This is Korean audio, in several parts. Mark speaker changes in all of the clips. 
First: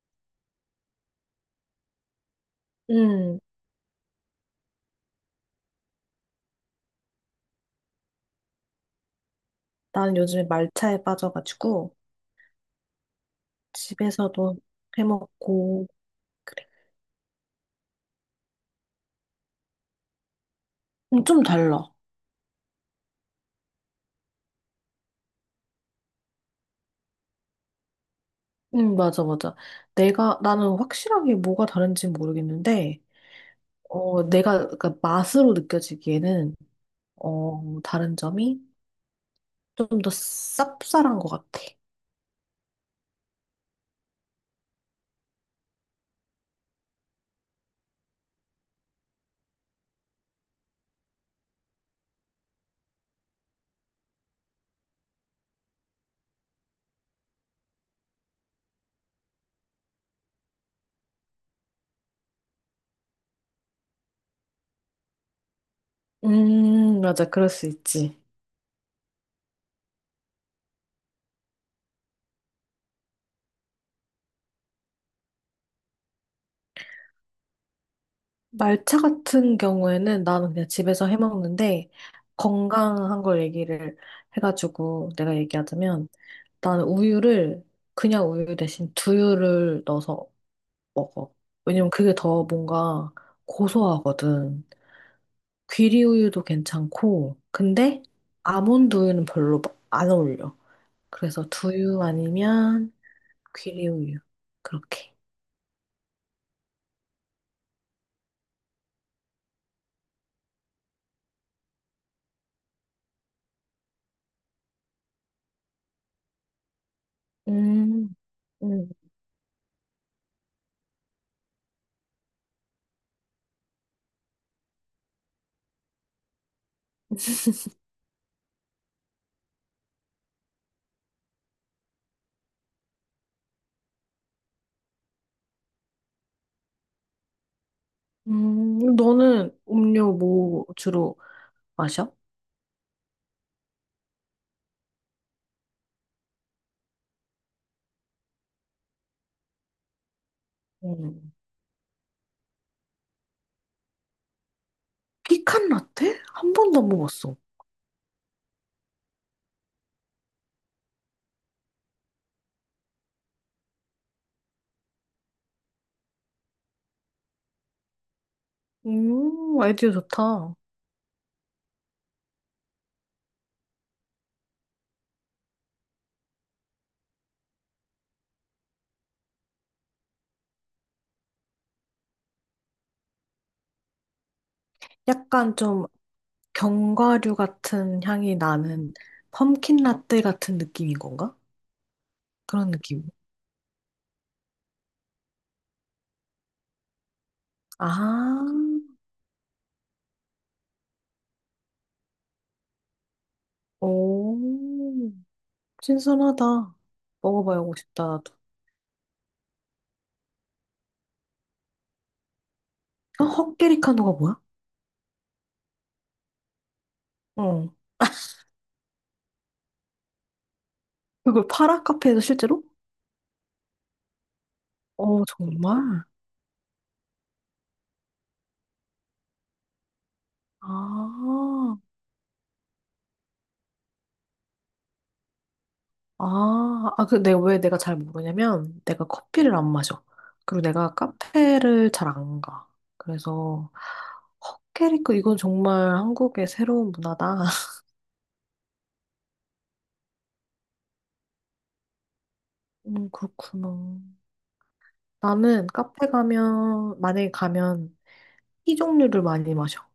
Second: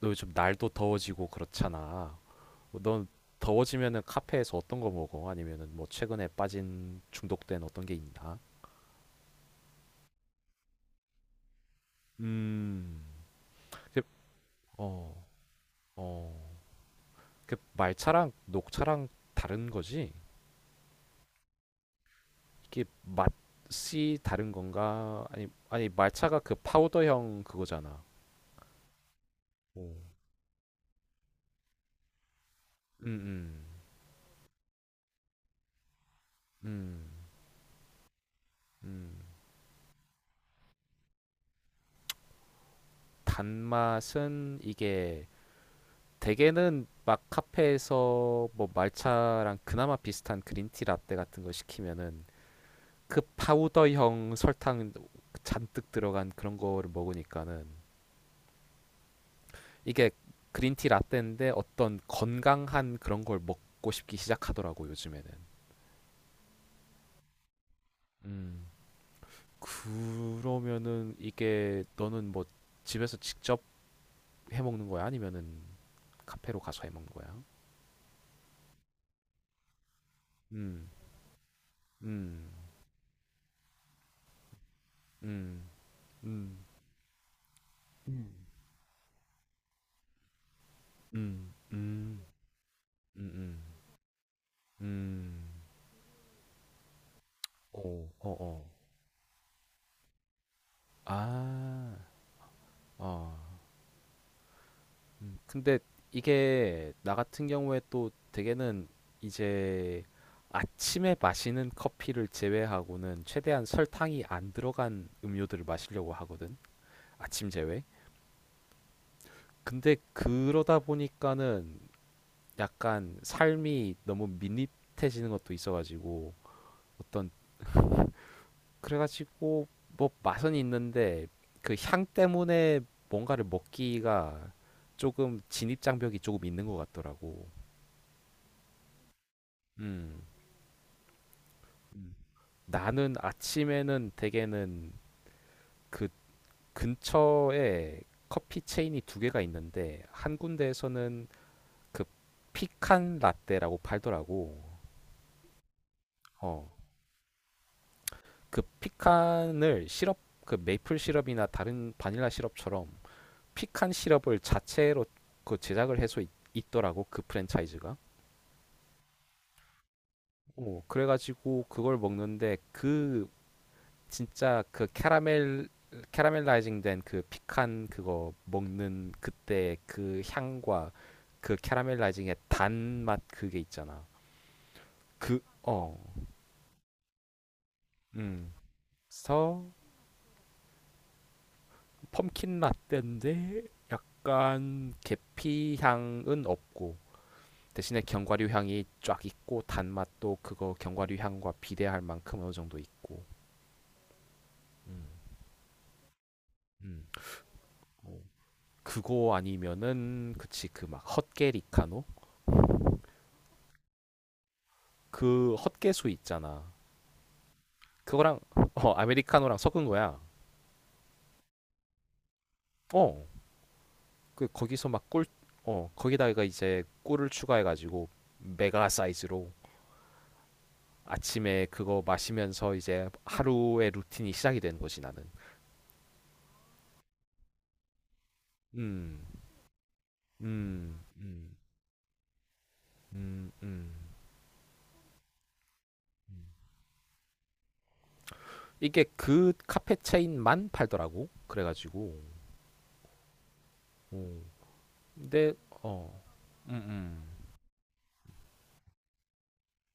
Speaker 1: 너 요즘 날도 더워지고 그렇잖아. 뭐 넌
Speaker 2: 음,
Speaker 1: 더워지면은 카페에서 어떤 거 먹어? 아니면은 뭐 최근에 빠진 중독된 어떤 게 있나?
Speaker 2: 난 요즘에 말차에 빠져가지고
Speaker 1: 음. 그,
Speaker 2: 집에서도
Speaker 1: 어,
Speaker 2: 해먹고
Speaker 1: 어.
Speaker 2: 그래.
Speaker 1: 그 말차랑 녹차랑 다른 거지?
Speaker 2: 좀 달라.
Speaker 1: 이게 맛이 다른 건가? 아니, 아니 말차가 그 파우더형 그거잖아.
Speaker 2: 맞아, 맞아.
Speaker 1: 오.
Speaker 2: 내가 나는 확실하게 뭐가 다른지 모르겠는데,
Speaker 1: 음, 음,
Speaker 2: 내가 그러니까 맛으로 느껴지기에는
Speaker 1: 음,
Speaker 2: 다른 점이
Speaker 1: 음.
Speaker 2: 좀 더 쌉쌀한 것 같아.
Speaker 1: 단맛은 이게 대개는 막 카페에서 뭐 말차랑 그나마 비슷한 그린티 라떼 같은 거 시키면은 그 파우더형 설탕 잔뜩 들어간 그런 거를 먹으니까는 이게 그린티 라떼인데 어떤 건강한 그런 걸 먹고 싶기 시작하더라고 요즘에는.
Speaker 2: 맞아, 그럴 수 있지.
Speaker 1: 음. 그러면은 이게 너는 뭐 집에서 직접 해 먹는 거야? 아니면은 카페로 가서 해 먹는 거야?
Speaker 2: 말차 같은 경우에는 나는 그냥
Speaker 1: 음.
Speaker 2: 집에서 해먹는데
Speaker 1: 음.
Speaker 2: 건강한 걸 얘기를 해가지고 내가
Speaker 1: 음.
Speaker 2: 얘기하자면.
Speaker 1: 음.
Speaker 2: 나는 우유를 그냥
Speaker 1: 음.
Speaker 2: 우유 대신 두유를 넣어서 먹어.
Speaker 1: 음.
Speaker 2: 왜냐면 그게
Speaker 1: 음.
Speaker 2: 더 뭔가
Speaker 1: 음음.
Speaker 2: 고소하거든.
Speaker 1: 음.
Speaker 2: 귀리 우유도 괜찮고, 근데
Speaker 1: 오, 어 어어.
Speaker 2: 아몬드 우유는 별로 안 어울려. 그래서
Speaker 1: 아.
Speaker 2: 두유 아니면
Speaker 1: 어.
Speaker 2: 귀리 우유. 그렇게.
Speaker 1: 음. 근데 이게 나 같은 경우에 또 대개는 이제 아침에 마시는 커피를 제외하고는 최대한 설탕이 안 들어간 음료들을 마시려고 하거든. 아침 제외.
Speaker 2: 음, 음,
Speaker 1: 근데 그러다 보니까는 약간 삶이 너무 밋밋해지는 것도 있어가지고 어떤 그래가지고 뭐 맛은 있는데 그 향 때문에 뭔가를 먹기가 조금 진입 장벽이 조금 있는 것 같더라고.
Speaker 2: 너는 음료
Speaker 1: 음.
Speaker 2: 뭐 주로
Speaker 1: 음.
Speaker 2: 마셔?
Speaker 1: 나는 아침에는 대개는 그 근처에 커피 체인이 두 개가 있는데 한 군데에서는
Speaker 2: 음.
Speaker 1: 그 피칸 라떼라고 팔더라고.
Speaker 2: 피칸 라떼? 한
Speaker 1: 어.
Speaker 2: 번도 안 먹었어.
Speaker 1: 그 피칸을 시럽 그 메이플 시럽이나 다른 바닐라 시럽처럼 피칸 시럽을 자체로 그 제작을 해서 있더라고 그 프랜차이즈가.
Speaker 2: 아이디어 좋다.
Speaker 1: 어, 그래가지고 그걸 먹는데 그 진짜 그 캐러멜 캐러멜라이징 된 그 피칸 그거 먹는 그때 그 향과 그 캐러멜라이징의 단맛 그게 있잖아. 그
Speaker 2: 약간 좀
Speaker 1: 어.
Speaker 2: 견과류 같은 향이
Speaker 1: 음.
Speaker 2: 나는
Speaker 1: 그래서
Speaker 2: 펌킨 라떼 같은 느낌인 건가?
Speaker 1: 펌킨
Speaker 2: 그런 느낌.
Speaker 1: 라떼인데 약간 계피 향은 없고 대신에
Speaker 2: 아,
Speaker 1: 견과류 향이 쫙 있고 단맛도 그거 견과류 향과 비례할 만큼 어느 정도 있고 음.
Speaker 2: 오, 신선하다.
Speaker 1: 음.
Speaker 2: 먹어봐야고 싶다,
Speaker 1: 어.
Speaker 2: 나도.
Speaker 1: 그거 아니면은 그치 그 막 헛개리카노
Speaker 2: 어, 헛개리카노가 뭐야?
Speaker 1: 그 헛개수 있잖아
Speaker 2: 어.
Speaker 1: 그거랑 어 아메리카노랑 섞은 거야
Speaker 2: 그걸 팔아? 카페에서 실제로?
Speaker 1: 어 그 거기서 막 꿀
Speaker 2: 어, 정말?
Speaker 1: 어 거기다가 이제 꿀을 추가해가지고 메가 사이즈로 아침에
Speaker 2: 아,
Speaker 1: 그거 마시면서 이제 하루의 루틴이 시작이 되는 거지 나는.
Speaker 2: 아, 아, 그 내가 왜 내가 잘 모르냐면 내가
Speaker 1: 음.
Speaker 2: 커피를 안 마셔. 그리고 내가
Speaker 1: 음, 음,
Speaker 2: 카페를 잘 안 가.
Speaker 1: 음,
Speaker 2: 그래서
Speaker 1: 음,
Speaker 2: 헛개리카 이건 정말
Speaker 1: 음.
Speaker 2: 한국의 새로운 문화다.
Speaker 1: 이게 그 카페 체인만 팔더라고. 그래가지고.
Speaker 2: 그렇구나.
Speaker 1: 어. 근데
Speaker 2: 나는 카페
Speaker 1: 어. 음.
Speaker 2: 가면, 만약에
Speaker 1: 음.
Speaker 2: 가면 티 종류를 많이 마셔.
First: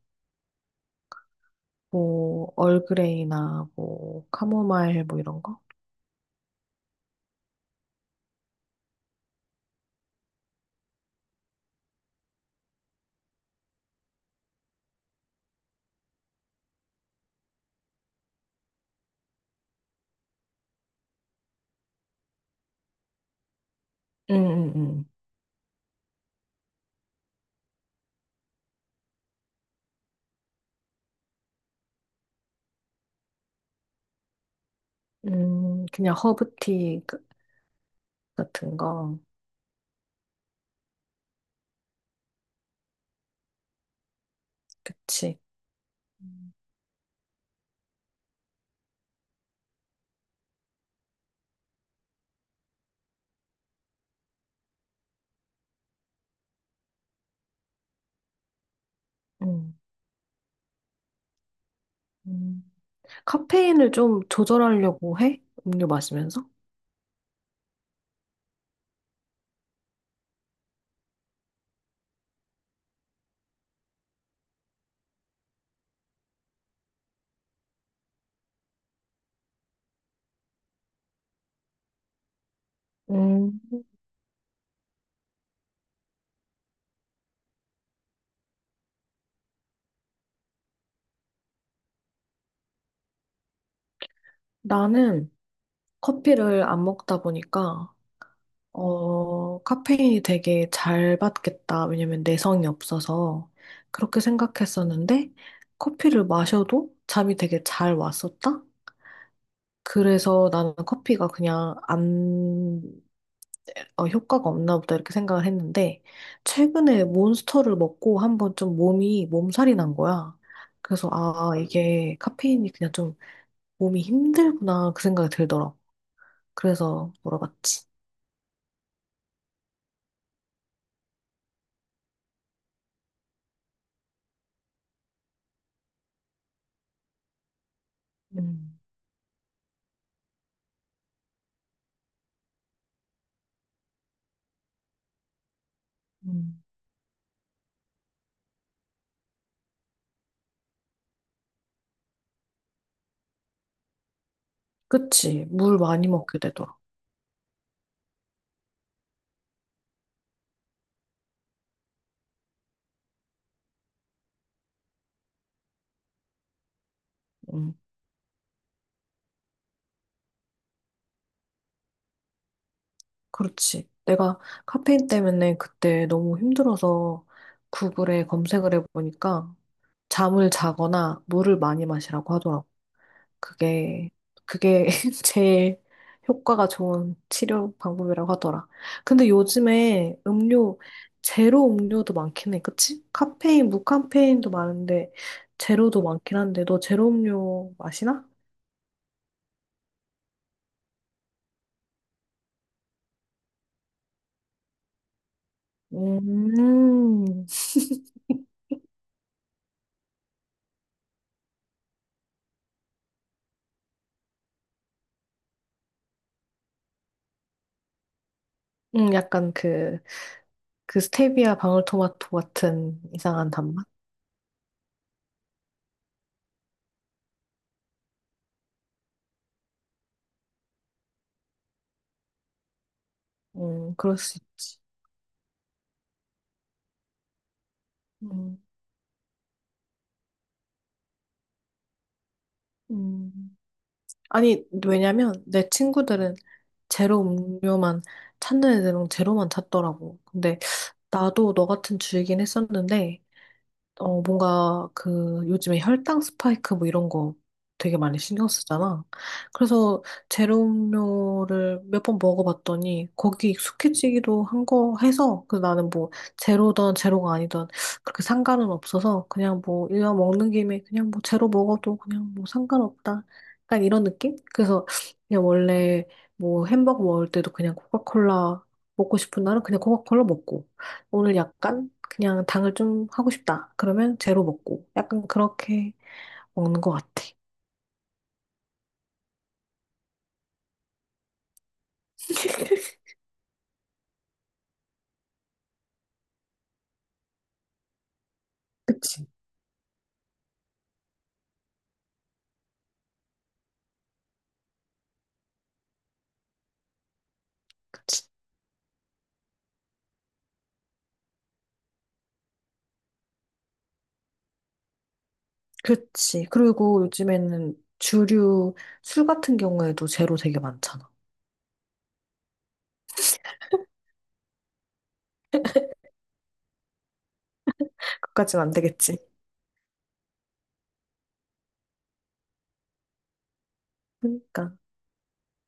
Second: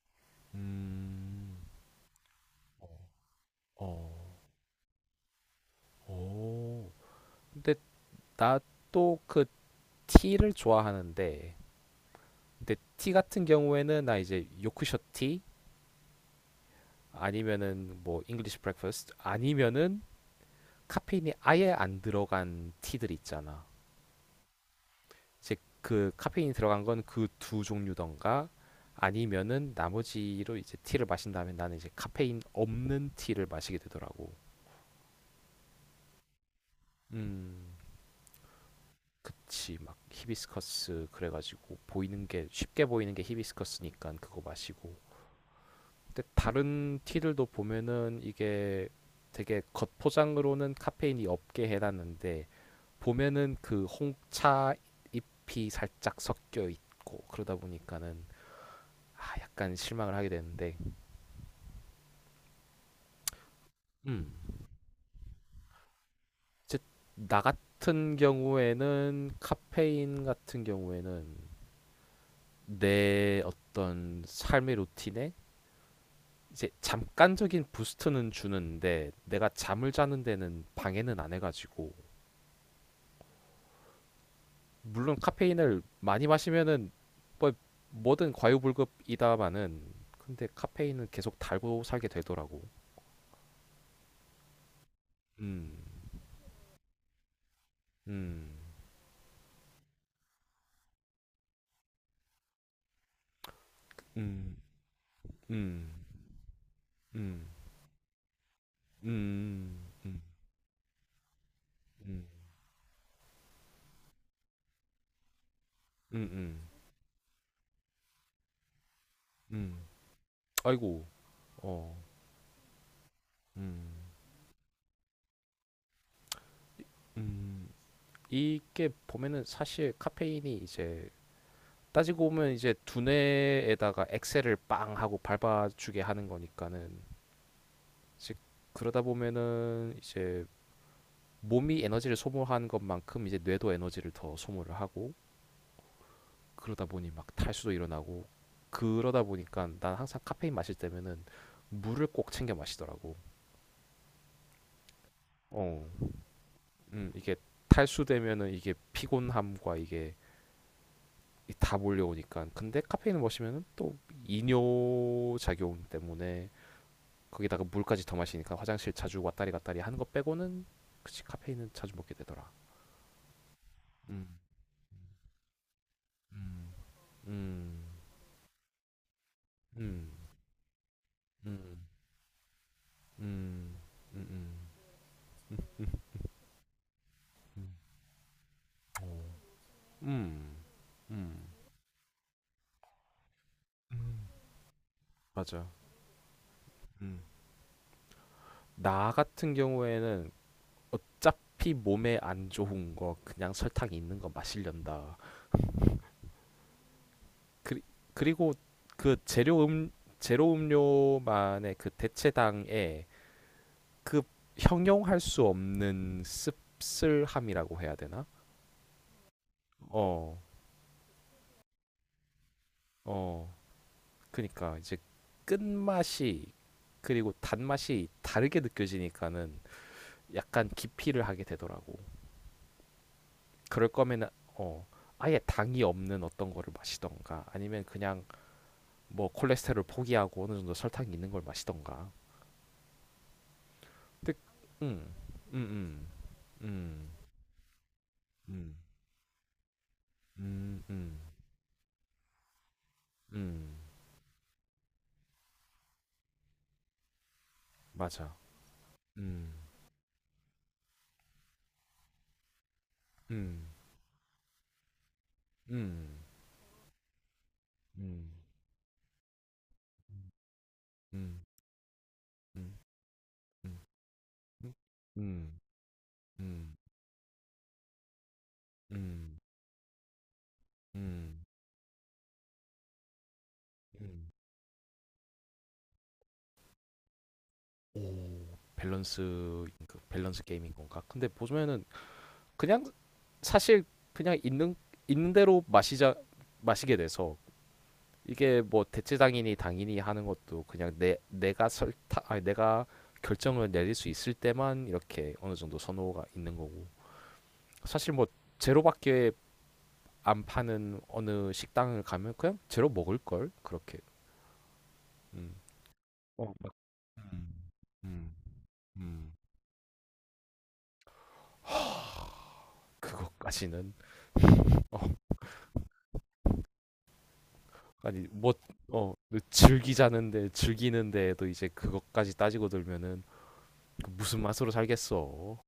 Speaker 1: 음.
Speaker 2: 뭐,
Speaker 1: 어.
Speaker 2: 얼그레이나 뭐,
Speaker 1: 어.
Speaker 2: 카모마일 뭐 이런 거?
Speaker 1: 근데 나 또 그 티를 좋아하는데 근데 티 같은 경우에는 나 이제 요크셔 티 아니면은 뭐 잉글리시 브렉퍼스트 아니면은 카페인이 아예 안 들어간 티들 있잖아.
Speaker 2: 응, 응, 응.
Speaker 1: 이제 그 카페인이 들어간 건 그 두 종류던가 아니면은 나머지로 이제 티를 마신 다음에 나는 이제 카페인 없는 티를 마시게 되더라고.
Speaker 2: 그냥 허브티
Speaker 1: 음,
Speaker 2: 같은 거.
Speaker 1: 그치. 막 히비스커스 그래가지고 보이는 게 쉽게 보이는 게 히비스커스니까 그거 마시고.
Speaker 2: 그치.
Speaker 1: 근데
Speaker 2: 음.
Speaker 1: 다른 티들도 보면은 이게 되게 겉포장으로는 카페인이 없게 해놨는데 보면은 그 홍차 잎이 살짝 섞여 있고 그러다 보니까는 아, 약간
Speaker 2: 음.
Speaker 1: 실망을 하게 되는데.
Speaker 2: 음. 카페인을 좀
Speaker 1: 음.
Speaker 2: 조절하려고 해? 음료 마시면서?
Speaker 1: 이제 나 같은 경우에는 카페인 같은 경우에는 내 어떤 삶의 루틴에 이제 잠깐적인 부스트는 주는데 내가 잠을 자는 데는 방해는 안 해가지고
Speaker 2: 음.
Speaker 1: 물론 카페인을 많이 마시면은 뭐 뭐든 과유불급이다마는 근데 카페인은 계속 달고 살게 되더라고.
Speaker 2: 나는
Speaker 1: 음.
Speaker 2: 커피를 안 먹다 보니까
Speaker 1: 음.
Speaker 2: 카페인이 되게 잘 받겠다. 왜냐면 내성이 없어서 그렇게
Speaker 1: 음.
Speaker 2: 생각했었는데
Speaker 1: 음.
Speaker 2: 커피를 마셔도 잠이
Speaker 1: 음.
Speaker 2: 되게 잘 왔었다?
Speaker 1: 음. 음.
Speaker 2: 그래서 나는 커피가 그냥
Speaker 1: 음.
Speaker 2: 안, 어, 효과가 없나 보다 이렇게 생각을 했는데
Speaker 1: 음. 음.
Speaker 2: 최근에 몬스터를 먹고 한번 좀 몸이 몸살이
Speaker 1: 음.
Speaker 2: 난 거야.
Speaker 1: 아이고,
Speaker 2: 그래서 아,
Speaker 1: 어,
Speaker 2: 이게 카페인이 그냥 좀
Speaker 1: 음,
Speaker 2: 몸이 힘들구나 그 생각이 들더라.
Speaker 1: 이-
Speaker 2: 그래서
Speaker 1: 음,
Speaker 2: 물어봤지.
Speaker 1: 이게 보면은 사실 카페인이 이제 따지고 보면 이제 두뇌에다가 엑셀을 빵 하고 밟아주게 하는 거니까는 이제
Speaker 2: 음,
Speaker 1: 그러다 보면은 이제 몸이 에너지를 소모한 것만큼 이제 뇌도 에너지를 더 소모를 하고
Speaker 2: 음.
Speaker 1: 그러다 보니 막 탈수도 일어나고 그러다 보니까 난 항상 카페인 마실 때면은 물을 꼭 챙겨 마시더라고.
Speaker 2: 그치. 물
Speaker 1: 어,
Speaker 2: 많이 먹게 되더라.
Speaker 1: 이게 탈수되면은 이게 피곤함과 이게 다 몰려오니까. 근데 카페인을 마시면 또 이뇨 작용 때문에 거기다가
Speaker 2: 음,
Speaker 1: 물까지 더 마시니까 화장실 자주 왔다리 갔다리 하는 거 빼고는 카페인은 자주 먹게 되더라.
Speaker 2: 그렇지.
Speaker 1: 음,
Speaker 2: 내가 카페인 때문에 그때 너무
Speaker 1: 음,
Speaker 2: 힘들어서
Speaker 1: 음,
Speaker 2: 구글에 검색을 해보니까
Speaker 1: 음,
Speaker 2: 잠을 자거나 물을
Speaker 1: 음,
Speaker 2: 많이 마시라고 하더라고.
Speaker 1: 음,
Speaker 2: 그게,
Speaker 1: 음, 음,
Speaker 2: 그게
Speaker 1: 음,
Speaker 2: 제일 효과가 좋은 치료
Speaker 1: 음,
Speaker 2: 방법이라고 하더라. 근데
Speaker 1: 오.
Speaker 2: 요즘에
Speaker 1: 음,
Speaker 2: 음료,
Speaker 1: 음,
Speaker 2: 제로 음료도 많긴 해. 그치? 카페인,
Speaker 1: 음.
Speaker 2: 무카페인도 많은데,
Speaker 1: 맞아.
Speaker 2: 제로도 많긴 한데, 너 제로
Speaker 1: 음.
Speaker 2: 음료 마시나?
Speaker 1: 나 같은 경우에는 어차피 몸에 안 좋은 거 그냥 설탕 있는 거 마시련다.
Speaker 2: 음,
Speaker 1: 그리, 그리고 그 재료 제로 음료만의 그 대체당에 그 형용할 수 없는 씁쓸함이라고 해야 되나?
Speaker 2: 약간 그,
Speaker 1: 어,
Speaker 2: 그 스테비아 방울토마토 같은 이상한
Speaker 1: 어,
Speaker 2: 단맛?
Speaker 1: 그러니까 이제 끝맛이 그리고 단맛이 다르게 느껴지니까는 약간 기피를 하게 되더라고. 그럴
Speaker 2: 그럴
Speaker 1: 거면
Speaker 2: 수 있지.
Speaker 1: 어 아예 당이 없는 어떤 거를 마시던가 아니면 그냥
Speaker 2: 음,
Speaker 1: 뭐 콜레스테롤 포기하고 어느 정도 설탕이 있는 걸 마시던가.
Speaker 2: 음.
Speaker 1: 근데
Speaker 2: 아니,
Speaker 1: 음,
Speaker 2: 왜냐면
Speaker 1: 음,
Speaker 2: 내
Speaker 1: 음.
Speaker 2: 친구들은
Speaker 1: 음,
Speaker 2: 제로 음료만
Speaker 1: 음,
Speaker 2: 찾는 애들은 제로만 찾더라고. 근데
Speaker 1: 음, 음,
Speaker 2: 나도 너 같은 주이긴 했었는데,
Speaker 1: 음,
Speaker 2: 어, 뭔가 그 요즘에 혈당 스파이크 뭐 이런 거 되게 많이
Speaker 1: 맞아.
Speaker 2: 신경 쓰잖아.
Speaker 1: 음,
Speaker 2: 그래서 제로 음료를 몇 번 먹어봤더니 거기
Speaker 1: 음,
Speaker 2: 익숙해지기도 한 거 해서 그 나는 뭐
Speaker 1: 음,
Speaker 2: 제로든 제로가 아니든 그렇게
Speaker 1: 음,
Speaker 2: 상관은 없어서 그냥 뭐 이왕 먹는 김에 그냥 뭐
Speaker 1: 음,
Speaker 2: 제로 먹어도 그냥 뭐
Speaker 1: 음,
Speaker 2: 상관없다.
Speaker 1: 음,
Speaker 2: 약간
Speaker 1: 음,
Speaker 2: 이런 느낌? 그래서 그냥
Speaker 1: 음,
Speaker 2: 원래 뭐 햄버거 먹을 때도 그냥 코카콜라 먹고
Speaker 1: 음,
Speaker 2: 싶은 날은 그냥 코카콜라 먹고 오늘
Speaker 1: 음,
Speaker 2: 약간 그냥 당을 좀 하고 싶다. 그러면
Speaker 1: 음.
Speaker 2: 제로 먹고. 약간 그렇게 먹는 것 같아.
Speaker 1: 오, 밸런스, 그 밸런스 게임인 건가? 근데 보면은 그냥 사실 그냥 있는 대로 마시자 마시게 돼서 이게 뭐 대체당인이 당인이 하는 것도 그냥 내 내가 설타 아니 내가 결정을 내릴 수 있을 때만 이렇게 어느 정도 선호가 있는 거고 사실 뭐 제로밖에 안 파는 어느 식당을 가면 그냥 제로 먹을 걸 그렇게. 음.
Speaker 2: 그치.
Speaker 1: 어,
Speaker 2: 그리고
Speaker 1: 음,
Speaker 2: 요즘에는
Speaker 1: 음,
Speaker 2: 주류 술
Speaker 1: 음.
Speaker 2: 같은 경우에도 제로 되게 많잖아.
Speaker 1: 하, 그것까지는 어, 아니
Speaker 2: 그까진 안
Speaker 1: 뭐어
Speaker 2: 되겠지.
Speaker 1: 즐기자는데 즐기는데도 이제 그것까지 따지고 들면은 그 무슨 맛으로
Speaker 2: 그러니까.
Speaker 1: 살겠어.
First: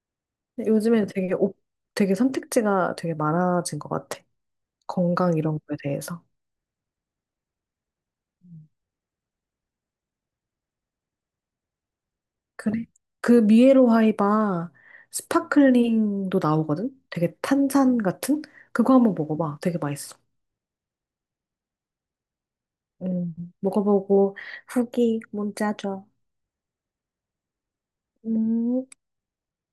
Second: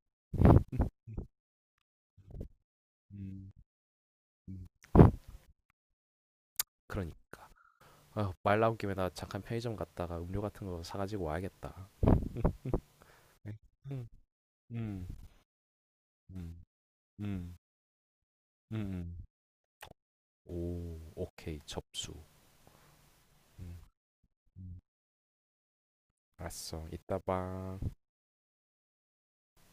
Speaker 2: 요즘에는 되게 선택지가 되게
Speaker 1: 음,
Speaker 2: 많아진 것 같아.
Speaker 1: 음.
Speaker 2: 건강 이런 거에 대해서.
Speaker 1: 그러니까. 아, 말
Speaker 2: 음.
Speaker 1: 나온 김에 나 잠깐 편의점 갔다가 음료 같은 거 사가지고 와야겠다.
Speaker 2: 그래. 그
Speaker 1: 네.
Speaker 2: 미에로
Speaker 1: 음,
Speaker 2: 하이바
Speaker 1: 음,
Speaker 2: 스파클링도
Speaker 1: 음,
Speaker 2: 나오거든? 되게
Speaker 1: 음,
Speaker 2: 탄산 같은? 그거 한번
Speaker 1: 음.
Speaker 2: 먹어봐. 되게 맛있어.
Speaker 1: 오, 오케이, 접수.
Speaker 2: 음,
Speaker 1: 음,
Speaker 2: 먹어보고
Speaker 1: 음.
Speaker 2: 후기 문자 줘.
Speaker 1: 알았어. 이따 봐.
Speaker 2: 음.